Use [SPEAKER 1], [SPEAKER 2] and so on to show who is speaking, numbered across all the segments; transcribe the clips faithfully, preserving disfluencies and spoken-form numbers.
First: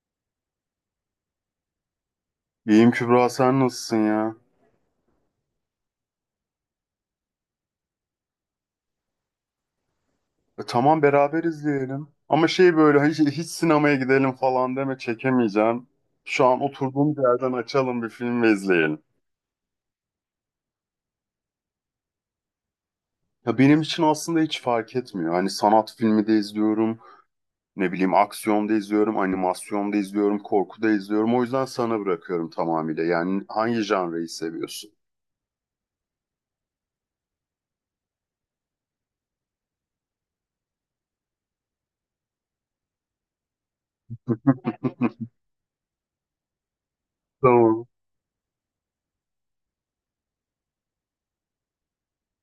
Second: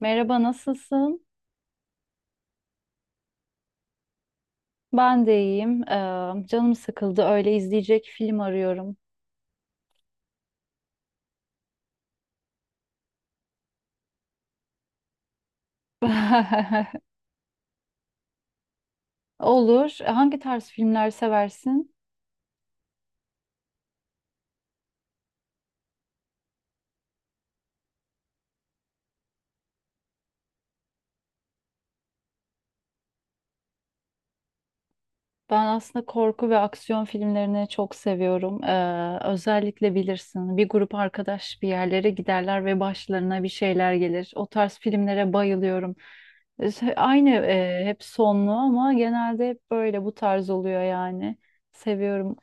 [SPEAKER 1] Merhaba, nasılsın?
[SPEAKER 2] İyiyim Kübra, sen nasılsın ya?
[SPEAKER 1] Ben de iyiyim. Ee, canım sıkıldı. Öyle izleyecek film arıyorum.
[SPEAKER 2] E, tamam, beraber izleyelim. Ama şey böyle hiç, hiç sinemaya gidelim falan deme, çekemeyeceğim. Şu an oturduğum yerden açalım bir film ve izleyelim.
[SPEAKER 1] Olur. E, Hangi tarz filmler seversin?
[SPEAKER 2] Ya benim için aslında hiç fark etmiyor. Hani sanat filmi de izliyorum, ne bileyim aksiyon da izliyorum, animasyon da izliyorum, korku da izliyorum. O yüzden sana bırakıyorum tamamıyla. Yani hangi janreyi seviyorsun?
[SPEAKER 1] Ben aslında korku ve aksiyon filmlerini çok seviyorum. Ee, özellikle bilirsin, bir grup arkadaş bir yerlere giderler ve başlarına bir şeyler gelir. O tarz filmlere bayılıyorum. Ee, Aynı e,
[SPEAKER 2] Tamam.
[SPEAKER 1] hep sonlu ama genelde hep böyle bu tarz oluyor yani. Seviyorum.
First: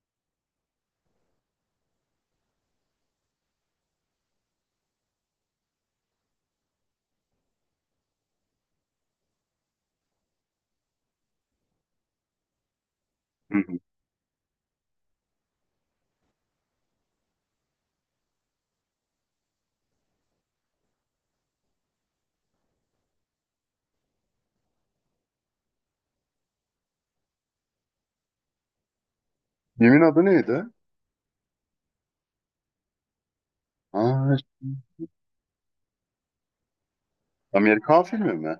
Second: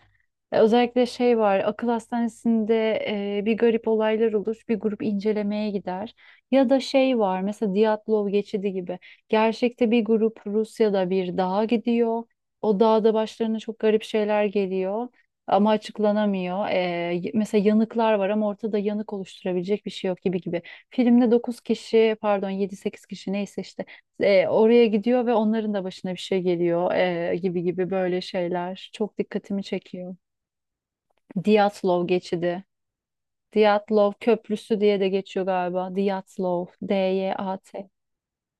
[SPEAKER 1] E, Özellikle şey var, akıl hastanesinde e, bir garip olaylar olur, bir grup incelemeye gider. Ya da şey var, mesela Diatlov geçidi gibi. Gerçekte bir grup Rusya'da bir dağa gidiyor. O dağda
[SPEAKER 2] Hı
[SPEAKER 1] başlarına çok
[SPEAKER 2] hı.
[SPEAKER 1] garip şeyler geliyor ama açıklanamıyor. E, y- mesela yanıklar var ama ortada yanık oluşturabilecek bir şey yok gibi gibi. Filmde dokuz kişi, pardon yedi sekiz kişi neyse işte e, oraya gidiyor ve onların da başına bir şey geliyor, e, gibi gibi böyle şeyler çok dikkatimi
[SPEAKER 2] Filmin
[SPEAKER 1] çekiyor.
[SPEAKER 2] adı neydi?
[SPEAKER 1] Diyatlov geçidi. Diyatlov
[SPEAKER 2] Aa,
[SPEAKER 1] Köprüsü diye de geçiyor galiba. Diyatlov. D-Y-A-T.
[SPEAKER 2] Amerikan filmi mi?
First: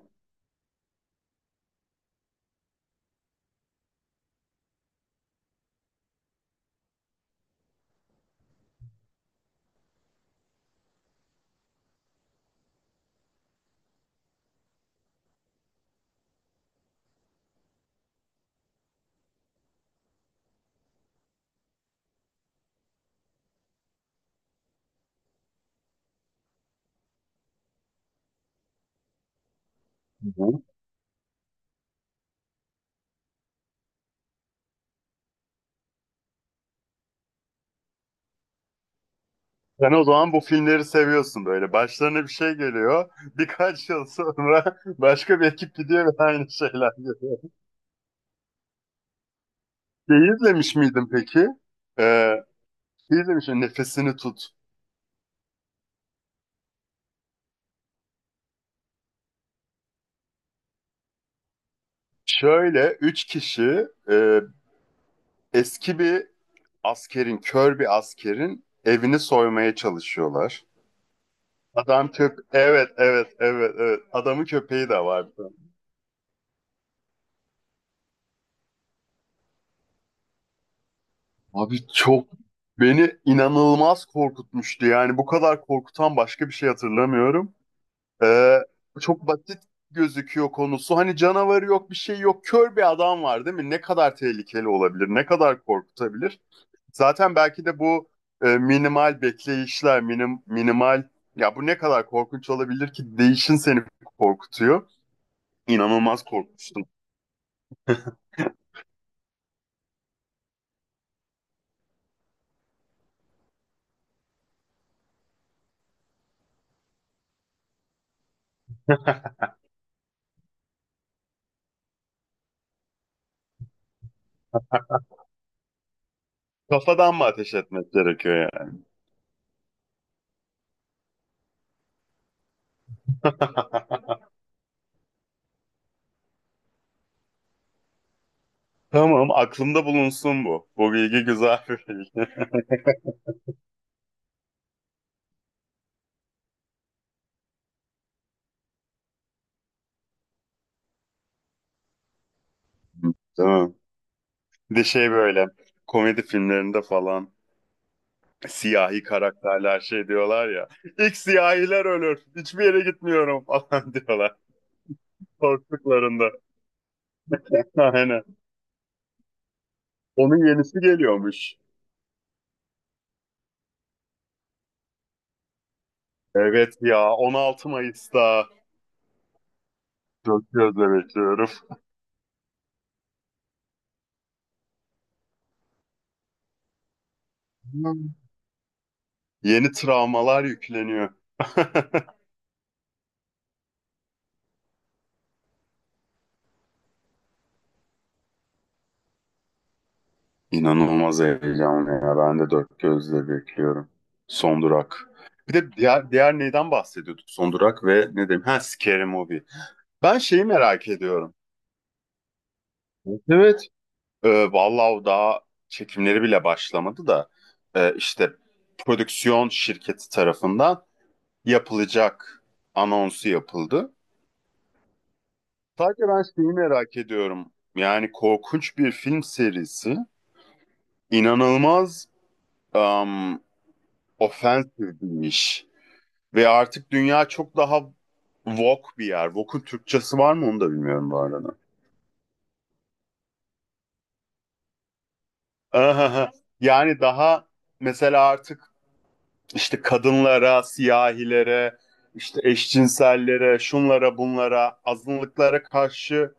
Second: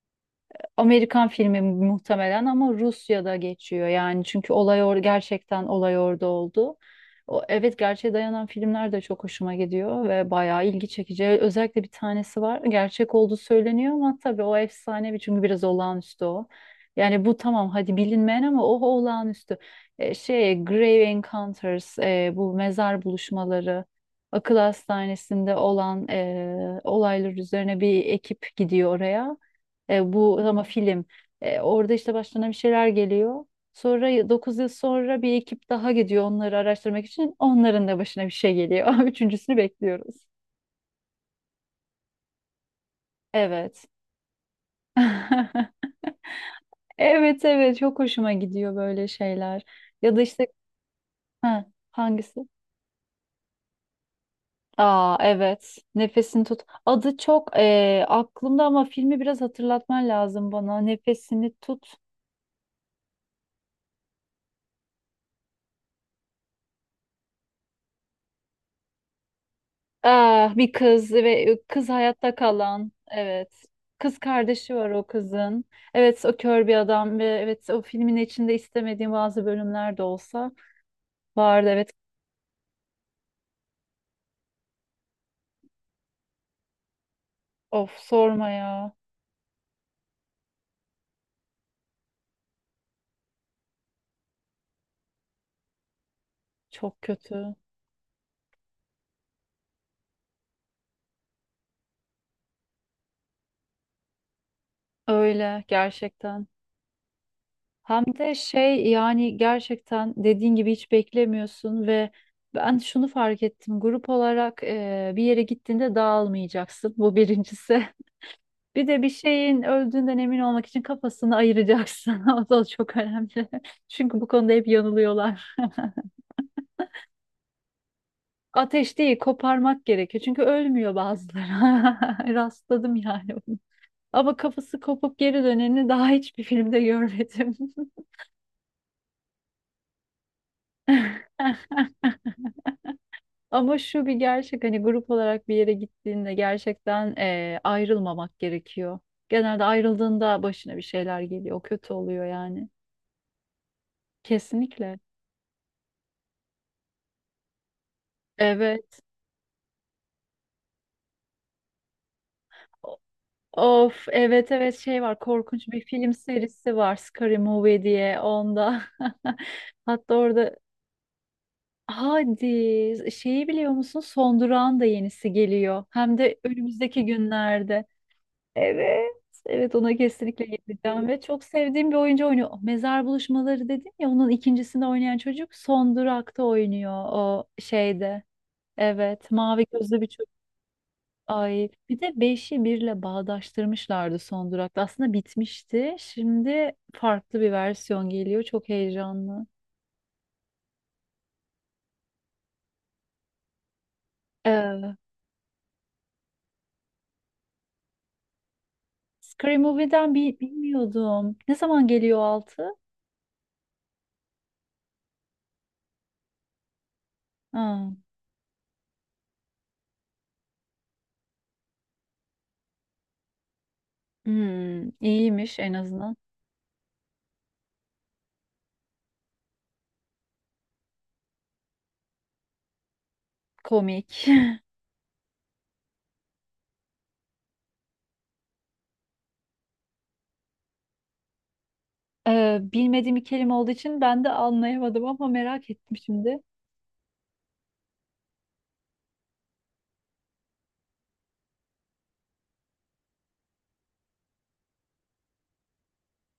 [SPEAKER 1] Amerikan filmi muhtemelen ama Rusya'da geçiyor yani çünkü olay or gerçekten olay orada oldu. O, evet, gerçeğe dayanan filmler de çok hoşuma gidiyor ve bayağı ilgi çekici. Özellikle bir tanesi var. Gerçek olduğu söyleniyor ama tabii o efsanevi çünkü biraz olağanüstü o. Yani bu tamam hadi bilinmeyen ama o olağanüstü. E, şey, Grave Encounters, e, bu mezar buluşmaları, akıl hastanesinde olan e, olaylar üzerine bir ekip gidiyor oraya. E,
[SPEAKER 2] Hı
[SPEAKER 1] bu ama
[SPEAKER 2] hı.
[SPEAKER 1] film. E, orada işte başlarına bir şeyler geliyor. Sonra dokuz yıl sonra bir ekip daha gidiyor onları araştırmak için. Onların da başına bir şey geliyor. Üçüncüsünü
[SPEAKER 2] Sen o
[SPEAKER 1] bekliyoruz.
[SPEAKER 2] zaman bu filmleri seviyorsun böyle. Başlarına bir şey geliyor.
[SPEAKER 1] Evet.
[SPEAKER 2] Birkaç yıl sonra başka bir ekip gidiyor ve aynı şeyler geliyor.
[SPEAKER 1] Evet, evet, çok hoşuma gidiyor böyle şeyler. Ya da
[SPEAKER 2] Şeyi
[SPEAKER 1] işte
[SPEAKER 2] izlemiş miydin peki?
[SPEAKER 1] ha,
[SPEAKER 2] Ee,
[SPEAKER 1] hangisi?
[SPEAKER 2] Şey, izlemiş miydin? Nefesini tut.
[SPEAKER 1] Aa, evet. Nefesini tut. Adı çok e, aklımda ama filmi biraz hatırlatman lazım bana. Nefesini tut.
[SPEAKER 2] Şöyle üç kişi e, eski bir askerin, kör bir askerin evini soymaya
[SPEAKER 1] Ah,
[SPEAKER 2] çalışıyorlar.
[SPEAKER 1] bir kız, ve kız
[SPEAKER 2] Adam
[SPEAKER 1] hayatta
[SPEAKER 2] köp...
[SPEAKER 1] kalan.
[SPEAKER 2] Evet, evet,
[SPEAKER 1] Evet.
[SPEAKER 2] evet, evet.
[SPEAKER 1] Kız
[SPEAKER 2] Adamın
[SPEAKER 1] kardeşi
[SPEAKER 2] köpeği
[SPEAKER 1] var
[SPEAKER 2] de
[SPEAKER 1] o
[SPEAKER 2] var.
[SPEAKER 1] kızın. Evet, o kör bir adam ve evet o filmin içinde istemediğim bazı bölümler de olsa vardı.
[SPEAKER 2] Abi
[SPEAKER 1] Evet.
[SPEAKER 2] çok, beni inanılmaz korkutmuştu. Yani bu kadar korkutan başka bir şey hatırlamıyorum.
[SPEAKER 1] Of, sorma
[SPEAKER 2] Ee,
[SPEAKER 1] ya.
[SPEAKER 2] Çok basit gözüküyor konusu. Hani canavarı yok, bir şey yok. Kör bir adam var, değil mi? Ne kadar tehlikeli olabilir? Ne kadar korkutabilir?
[SPEAKER 1] Çok
[SPEAKER 2] Zaten
[SPEAKER 1] kötü.
[SPEAKER 2] belki de bu e, minimal bekleyişler, minim, minimal ya, bu ne kadar korkunç olabilir ki değişin seni korkutuyor.
[SPEAKER 1] Öyle
[SPEAKER 2] İnanılmaz
[SPEAKER 1] gerçekten.
[SPEAKER 2] korkmuştum.
[SPEAKER 1] Hem de şey yani gerçekten dediğin gibi hiç beklemiyorsun ve ben şunu fark ettim. Grup olarak eee, bir yere gittiğinde dağılmayacaksın. Bu birincisi. Bir de bir şeyin öldüğünden emin olmak için kafasını ayıracaksın. O da çok önemli. Çünkü bu konuda hep yanılıyorlar.
[SPEAKER 2] Kafadan mı ateş etmek gerekiyor yani?
[SPEAKER 1] Ateş değil, koparmak gerekiyor. Çünkü ölmüyor bazıları. Rastladım yani bunu. Ama kafası kopup geri döneni daha hiçbir filmde görmedim.
[SPEAKER 2] Tamam, aklımda bulunsun bu. Bu bilgi güzel bir bilgi.
[SPEAKER 1] Ama şu bir gerçek, hani grup olarak bir yere gittiğinde gerçekten eee, ayrılmamak gerekiyor. Genelde ayrıldığında başına bir şeyler geliyor. O kötü oluyor yani.
[SPEAKER 2] Tamam. Bir de
[SPEAKER 1] Kesinlikle.
[SPEAKER 2] şey, böyle komedi filmlerinde falan.
[SPEAKER 1] Evet.
[SPEAKER 2] Siyahi karakterler şey diyorlar ya. İlk siyahiler ölür. Hiçbir yere gitmiyorum falan,
[SPEAKER 1] Of,
[SPEAKER 2] diyorlar.
[SPEAKER 1] evet, evet, şey var, korkunç bir film
[SPEAKER 2] Korktuklarında.
[SPEAKER 1] serisi var, Scary Movie diye,
[SPEAKER 2] Aynen.
[SPEAKER 1] onda. Hatta
[SPEAKER 2] Onun
[SPEAKER 1] orada
[SPEAKER 2] yenisi geliyormuş.
[SPEAKER 1] hadi şeyi biliyor musun? Son Durağın da yenisi geliyor. Hem de
[SPEAKER 2] Evet
[SPEAKER 1] önümüzdeki
[SPEAKER 2] ya, on altı
[SPEAKER 1] günlerde.
[SPEAKER 2] Mayıs'ta.
[SPEAKER 1] Evet. Evet, ona
[SPEAKER 2] Çok
[SPEAKER 1] kesinlikle
[SPEAKER 2] gözle
[SPEAKER 1] gideceğim ve çok
[SPEAKER 2] bekliyorum.
[SPEAKER 1] sevdiğim bir oyuncu oynuyor. Oh, Mezar Buluşmaları dedim ya, onun ikincisinde oynayan çocuk Son Durak'ta oynuyor, o şeyde. Evet, mavi
[SPEAKER 2] Yeni
[SPEAKER 1] gözlü bir çocuk.
[SPEAKER 2] travmalar yükleniyor.
[SPEAKER 1] Ay, bir de beşi birle bağdaştırmışlardı son durakta. Aslında bitmişti. Şimdi farklı bir versiyon geliyor. Çok heyecanlı.
[SPEAKER 2] İnanılmaz heyecanlı ya. Ben de dört gözle bekliyorum. Son
[SPEAKER 1] Ee,
[SPEAKER 2] durak. Bir de diğer, diğer neyden bahsediyorduk? Son durak ve ne diyeyim? Ha, Scary Movie.
[SPEAKER 1] Scary Movie'den
[SPEAKER 2] Ben
[SPEAKER 1] bi-
[SPEAKER 2] şeyi merak ediyorum.
[SPEAKER 1] bilmiyordum. Ne zaman geliyor altı?
[SPEAKER 2] Evet. Ee, vallahi o daha çekimleri bile başlamadı da
[SPEAKER 1] Ha.
[SPEAKER 2] e, işte prodüksiyon şirketi tarafından yapılacak anonsu yapıldı.
[SPEAKER 1] Hmm, iyiymiş en
[SPEAKER 2] Sadece
[SPEAKER 1] azından.
[SPEAKER 2] ben şeyi merak ediyorum. Yani korkunç bir film serisi, inanılmaz um,
[SPEAKER 1] Komik.
[SPEAKER 2] ofensif bir iş. Ve artık dünya çok daha woke bir yer. Woke'un Türkçesi var mı, onu da bilmiyorum bu arada.
[SPEAKER 1] Ee, bilmediğim bir kelime olduğu için ben de anlayamadım ama merak ettim şimdi.
[SPEAKER 2] Yani daha mesela artık işte kadınlara, siyahilere, işte eşcinsellere, şunlara bunlara, azınlıklara karşı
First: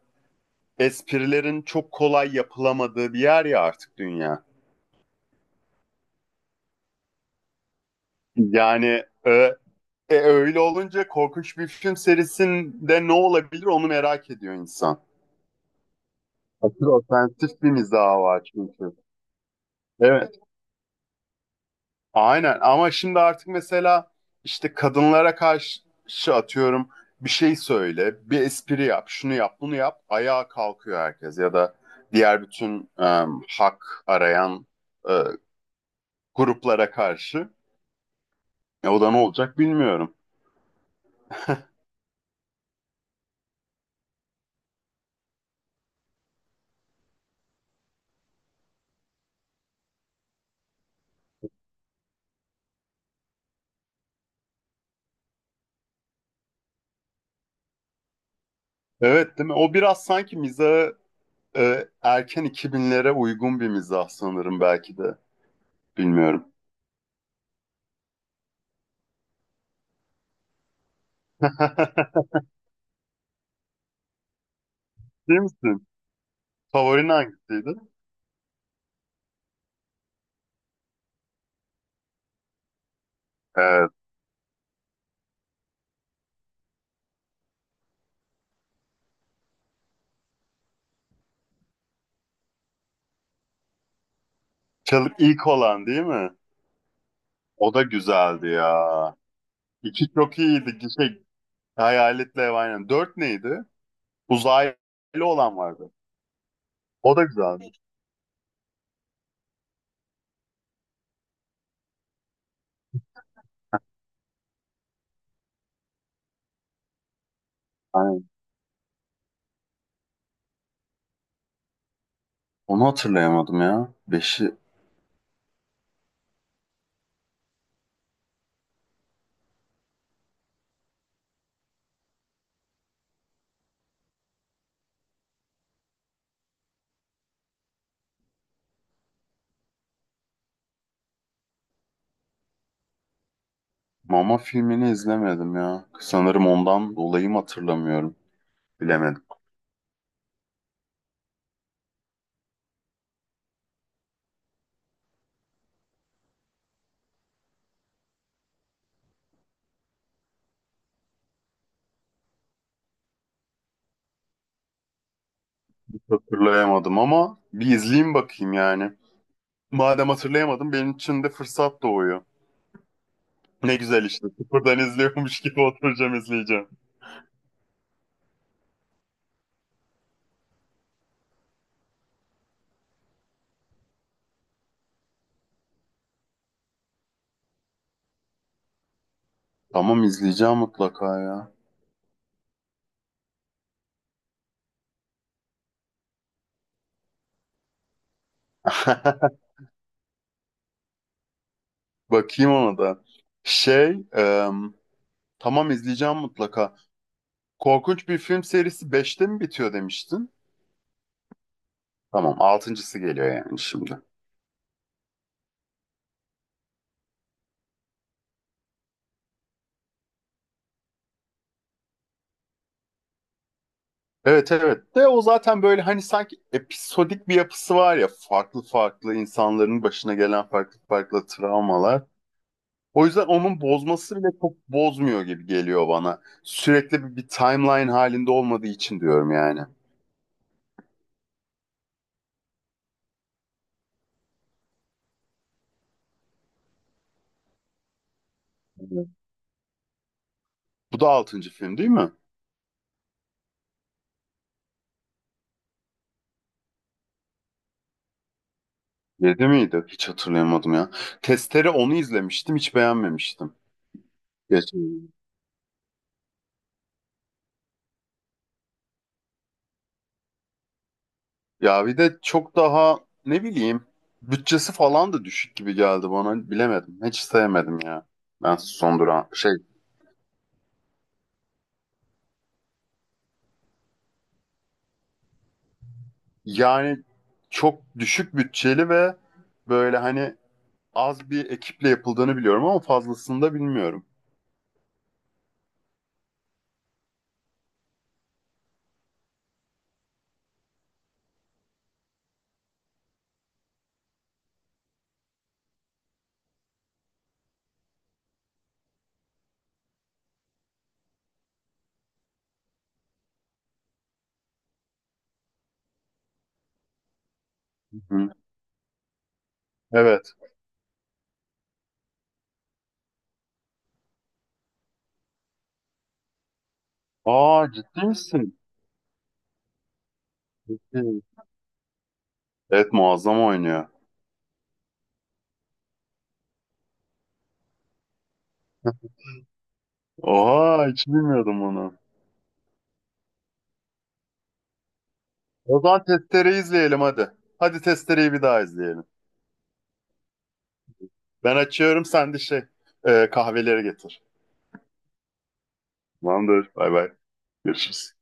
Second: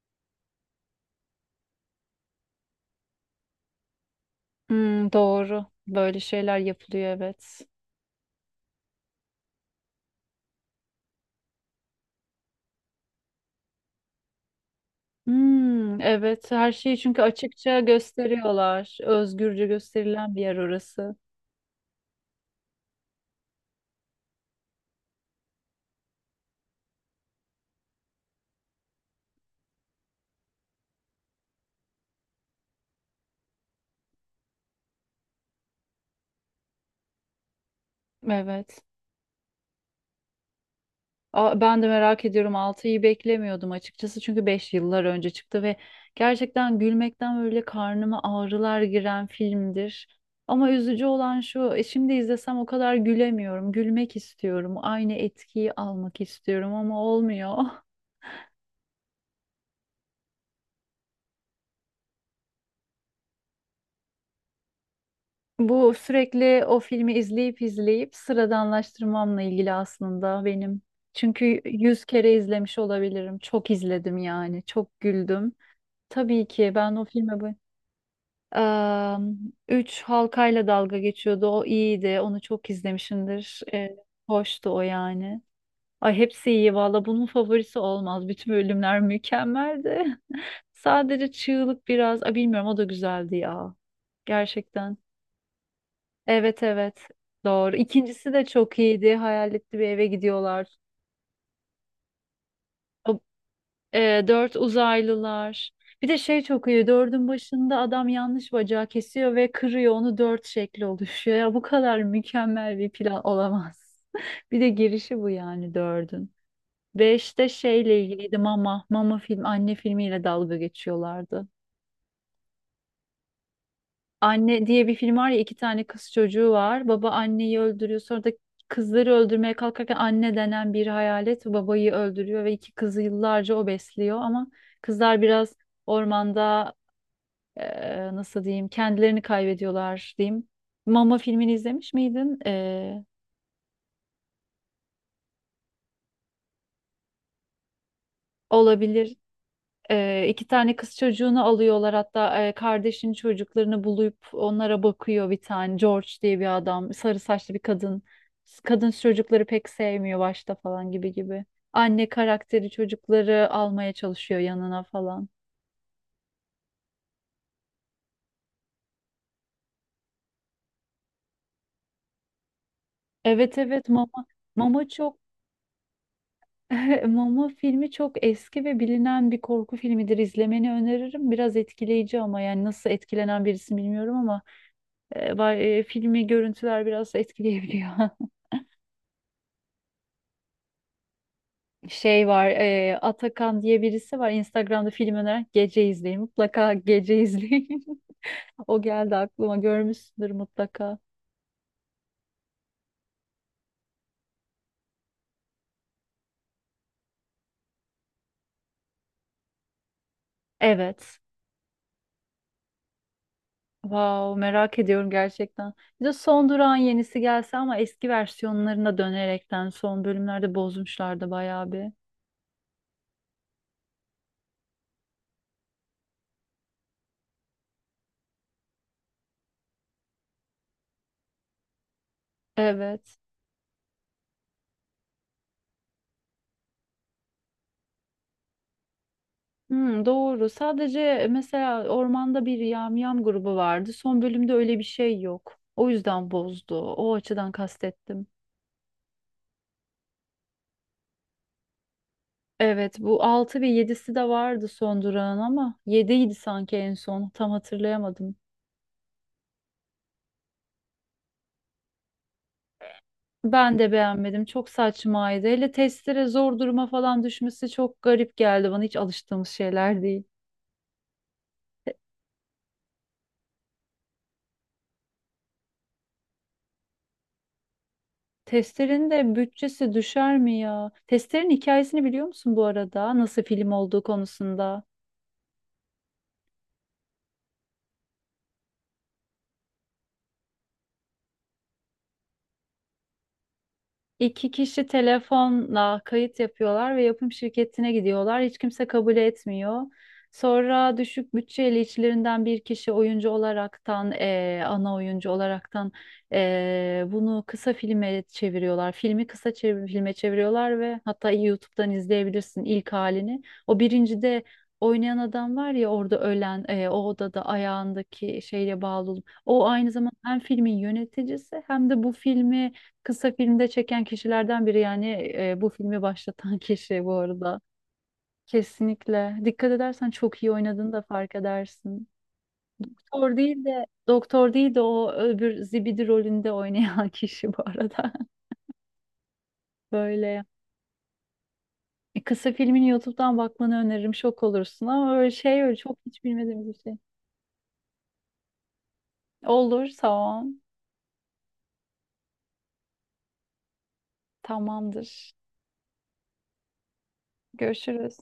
[SPEAKER 2] esprilerin çok kolay yapılamadığı bir yer ya artık dünya.
[SPEAKER 1] Hmm, doğru. Böyle şeyler yapılıyor, evet.
[SPEAKER 2] Yani e, e, öyle olunca korkunç bir film serisinde ne olabilir, onu merak ediyor insan.
[SPEAKER 1] Hmm, evet, her
[SPEAKER 2] Aslında
[SPEAKER 1] şeyi çünkü
[SPEAKER 2] ofensif bir
[SPEAKER 1] açıkça
[SPEAKER 2] mizahı var çünkü.
[SPEAKER 1] gösteriyorlar. Özgürce gösterilen
[SPEAKER 2] Evet,
[SPEAKER 1] bir yer orası.
[SPEAKER 2] aynen. Ama şimdi artık mesela işte kadınlara karşı atıyorum bir şey söyle, bir espri yap, şunu yap, bunu yap, ayağa kalkıyor herkes. Ya da diğer bütün e, hak arayan e, gruplara karşı.
[SPEAKER 1] Evet.
[SPEAKER 2] E, o da ne olacak bilmiyorum.
[SPEAKER 1] A- Ben de merak ediyorum, altıyı beklemiyordum açıkçası çünkü beş yıllar önce çıktı ve gerçekten gülmekten böyle karnıma ağrılar giren filmdir. Ama üzücü olan şu, e, şimdi izlesem o kadar gülemiyorum. Gülmek istiyorum. Aynı etkiyi almak istiyorum ama olmuyor.
[SPEAKER 2] Evet, değil mi? O biraz sanki mizahı e, erken iki binlere uygun bir mizah, sanırım belki de.
[SPEAKER 1] Bu
[SPEAKER 2] Bilmiyorum.
[SPEAKER 1] sürekli o filmi izleyip izleyip sıradanlaştırmamla ilgili aslında benim. Çünkü yüz kere izlemiş olabilirim. Çok izledim yani. Çok
[SPEAKER 2] Değil
[SPEAKER 1] güldüm.
[SPEAKER 2] misin?
[SPEAKER 1] Tabii ki ben o
[SPEAKER 2] Favorin
[SPEAKER 1] filme bu...
[SPEAKER 2] hangisiydi?
[SPEAKER 1] Eee, Üç halkayla dalga geçiyordu. O iyiydi. Onu çok izlemişimdir.
[SPEAKER 2] Evet.
[SPEAKER 1] Eee, hoştu o yani. Ay, hepsi iyi valla. Bunun favorisi olmaz. Bütün bölümler mükemmeldi. Sadece çığlık biraz. Ay bilmiyorum, o da güzeldi ya. Gerçekten.
[SPEAKER 2] Çalık ilk olan değil mi?
[SPEAKER 1] Evet, evet,
[SPEAKER 2] O
[SPEAKER 1] doğru.
[SPEAKER 2] da
[SPEAKER 1] İkincisi de
[SPEAKER 2] güzeldi
[SPEAKER 1] çok
[SPEAKER 2] ya.
[SPEAKER 1] iyiydi. Hayaletli bir eve
[SPEAKER 2] İki çok
[SPEAKER 1] gidiyorlar.
[SPEAKER 2] iyiydi. Şey, hayaletle ev, aynen. Dört
[SPEAKER 1] O,
[SPEAKER 2] neydi?
[SPEAKER 1] e, dört
[SPEAKER 2] Uzaylı olan
[SPEAKER 1] uzaylılar.
[SPEAKER 2] vardı.
[SPEAKER 1] Bir de şey çok iyi.
[SPEAKER 2] O da
[SPEAKER 1] Dördün
[SPEAKER 2] güzeldi.
[SPEAKER 1] başında adam yanlış bacağı kesiyor ve kırıyor. Onu dört şekli oluşuyor. Ya, bu kadar mükemmel bir plan olamaz. Bir de girişi bu yani dördün. Beşte şeyle
[SPEAKER 2] Aynen.
[SPEAKER 1] ilgiliydi, mama. Mama film, anne filmiyle dalga geçiyorlardı.
[SPEAKER 2] Onu hatırlayamadım ya. Beşi.
[SPEAKER 1] Anne diye bir film var ya, iki tane kız çocuğu var. Baba anneyi öldürüyor. Sonra da kızları öldürmeye kalkarken anne denen bir hayalet babayı öldürüyor ve iki kızı yıllarca o besliyor. Ama kızlar biraz ormanda, eee, nasıl diyeyim, kendilerini kaybediyorlar diyeyim. Mama filmini izlemiş miydin? Eee,
[SPEAKER 2] Mama filmini izlemedim ya. Sanırım ondan dolayı mı hatırlamıyorum.
[SPEAKER 1] olabilir.
[SPEAKER 2] Bilemedim.
[SPEAKER 1] Ee, iki tane kız çocuğunu alıyorlar, hatta e, kardeşin çocuklarını bulup onlara bakıyor bir tane George diye bir adam, sarı saçlı bir kadın kadın çocukları pek sevmiyor başta falan, gibi gibi, anne karakteri çocukları almaya çalışıyor yanına falan.
[SPEAKER 2] Hatırlayamadım ama bir izleyeyim bakayım yani. Madem hatırlayamadım, benim için de fırsat doğuyor.
[SPEAKER 1] Evet,
[SPEAKER 2] Ne
[SPEAKER 1] evet,
[SPEAKER 2] güzel
[SPEAKER 1] Mama
[SPEAKER 2] işte. Sıfırdan
[SPEAKER 1] Mama çok...
[SPEAKER 2] izliyormuş gibi oturacağım izleyeceğim.
[SPEAKER 1] Mama filmi çok eski ve bilinen bir korku filmidir, izlemeni öneririm. Biraz etkileyici ama yani nasıl etkilenen birisi bilmiyorum ama e, ba- e, filmi, görüntüler biraz etkileyebiliyor.
[SPEAKER 2] Tamam, izleyeceğim mutlaka ya.
[SPEAKER 1] Şey var, e, Atakan diye birisi var Instagram'da, film öneren, gece izleyin mutlaka, gece izleyin. O geldi aklıma, görmüşsündür mutlaka.
[SPEAKER 2] Bakayım ona da. Şey, e, tamam, izleyeceğim mutlaka. Korkunç bir film serisi beşte mi bitiyor demiştin?
[SPEAKER 1] Evet,
[SPEAKER 2] Tamam, altıncısı geliyor yani şimdi.
[SPEAKER 1] wow, merak ediyorum gerçekten. Bir de Son Durağın yenisi gelse ama eski versiyonlarına dönerekten, son bölümlerde bozmuşlardı bayağı bir.
[SPEAKER 2] Evet evet, de o zaten böyle hani sanki episodik bir yapısı var ya, farklı farklı insanların başına gelen farklı farklı travmalar. O
[SPEAKER 1] Evet.
[SPEAKER 2] yüzden onun bozması bile çok bozmuyor gibi geliyor bana. Sürekli bir, bir timeline halinde olmadığı için diyorum yani.
[SPEAKER 1] Hmm, doğru, sadece mesela ormanda bir yamyam grubu vardı son bölümde, öyle bir şey yok, o yüzden bozdu, o açıdan kastettim.
[SPEAKER 2] Evet. Bu da altıncı film değil mi?
[SPEAKER 1] Evet, bu altı ve yedisi de vardı Son Durağın, ama yediydi sanki en son, tam hatırlayamadım.
[SPEAKER 2] Yedi miydi? Hiç hatırlayamadım ya. Testere, onu izlemiştim, hiç beğenmemiştim.
[SPEAKER 1] Ben de beğenmedim, çok
[SPEAKER 2] Geç.
[SPEAKER 1] saçmaydı. Hele testere zor duruma falan düşmesi çok garip geldi bana, hiç alıştığımız şeyler değil.
[SPEAKER 2] Ya bir de çok daha ne bileyim bütçesi falan da düşük gibi geldi bana. Bilemedim. Hiç sevmedim ya. Ben son
[SPEAKER 1] Testerin
[SPEAKER 2] duran
[SPEAKER 1] de
[SPEAKER 2] şey,
[SPEAKER 1] bütçesi düşer mi ya? Testerin hikayesini biliyor musun bu arada? Nasıl film olduğu konusunda?
[SPEAKER 2] yani çok düşük bütçeli ve böyle hani az bir ekiple yapıldığını biliyorum ama fazlasını da bilmiyorum.
[SPEAKER 1] İki kişi telefonla kayıt yapıyorlar ve yapım şirketine gidiyorlar. Hiç kimse kabul etmiyor. Sonra düşük bütçeli, içlerinden bir kişi oyuncu olaraktan, eee, ana oyuncu olaraktan, eee, bunu kısa filme çeviriyorlar. Filmi kısa çev- filme çeviriyorlar ve hatta YouTube'dan izleyebilirsin ilk halini. O birincide oynayan adam var ya orada ölen, eee, o odada
[SPEAKER 2] Hı.
[SPEAKER 1] ayağındaki şeyle bağlı. olup- O aynı zamanda
[SPEAKER 2] Evet.
[SPEAKER 1] hem filmin yöneticisi hem de bu filmi kısa filmde çeken kişilerden biri, yani e, bu filmi başlatan kişi bu arada.
[SPEAKER 2] Aa, ciddi misin?
[SPEAKER 1] Kesinlikle. Dikkat edersen çok iyi oynadığını da fark edersin.
[SPEAKER 2] Evet,
[SPEAKER 1] Doktor
[SPEAKER 2] muazzam
[SPEAKER 1] değil de
[SPEAKER 2] oynuyor.
[SPEAKER 1] doktor değil de o öbür zibidi rolünde oynayan kişi bu arada. Böyle...
[SPEAKER 2] Oha, hiç bilmiyordum onu.
[SPEAKER 1] E, kısa filmini YouTube'dan bakmanı öneririm. Şok olursun ama öyle şey, öyle
[SPEAKER 2] O
[SPEAKER 1] çok
[SPEAKER 2] zaman
[SPEAKER 1] hiç
[SPEAKER 2] testereyi
[SPEAKER 1] bilmediğim bir şey.
[SPEAKER 2] izleyelim hadi. Hadi testereyi bir daha izleyelim.
[SPEAKER 1] Olur, tamam.
[SPEAKER 2] Ben açıyorum, sen de şey e, kahveleri getir.
[SPEAKER 1] Tamamdır.
[SPEAKER 2] Tamamdır. Bay bay. Görüşürüz.
[SPEAKER 1] Görüşürüz.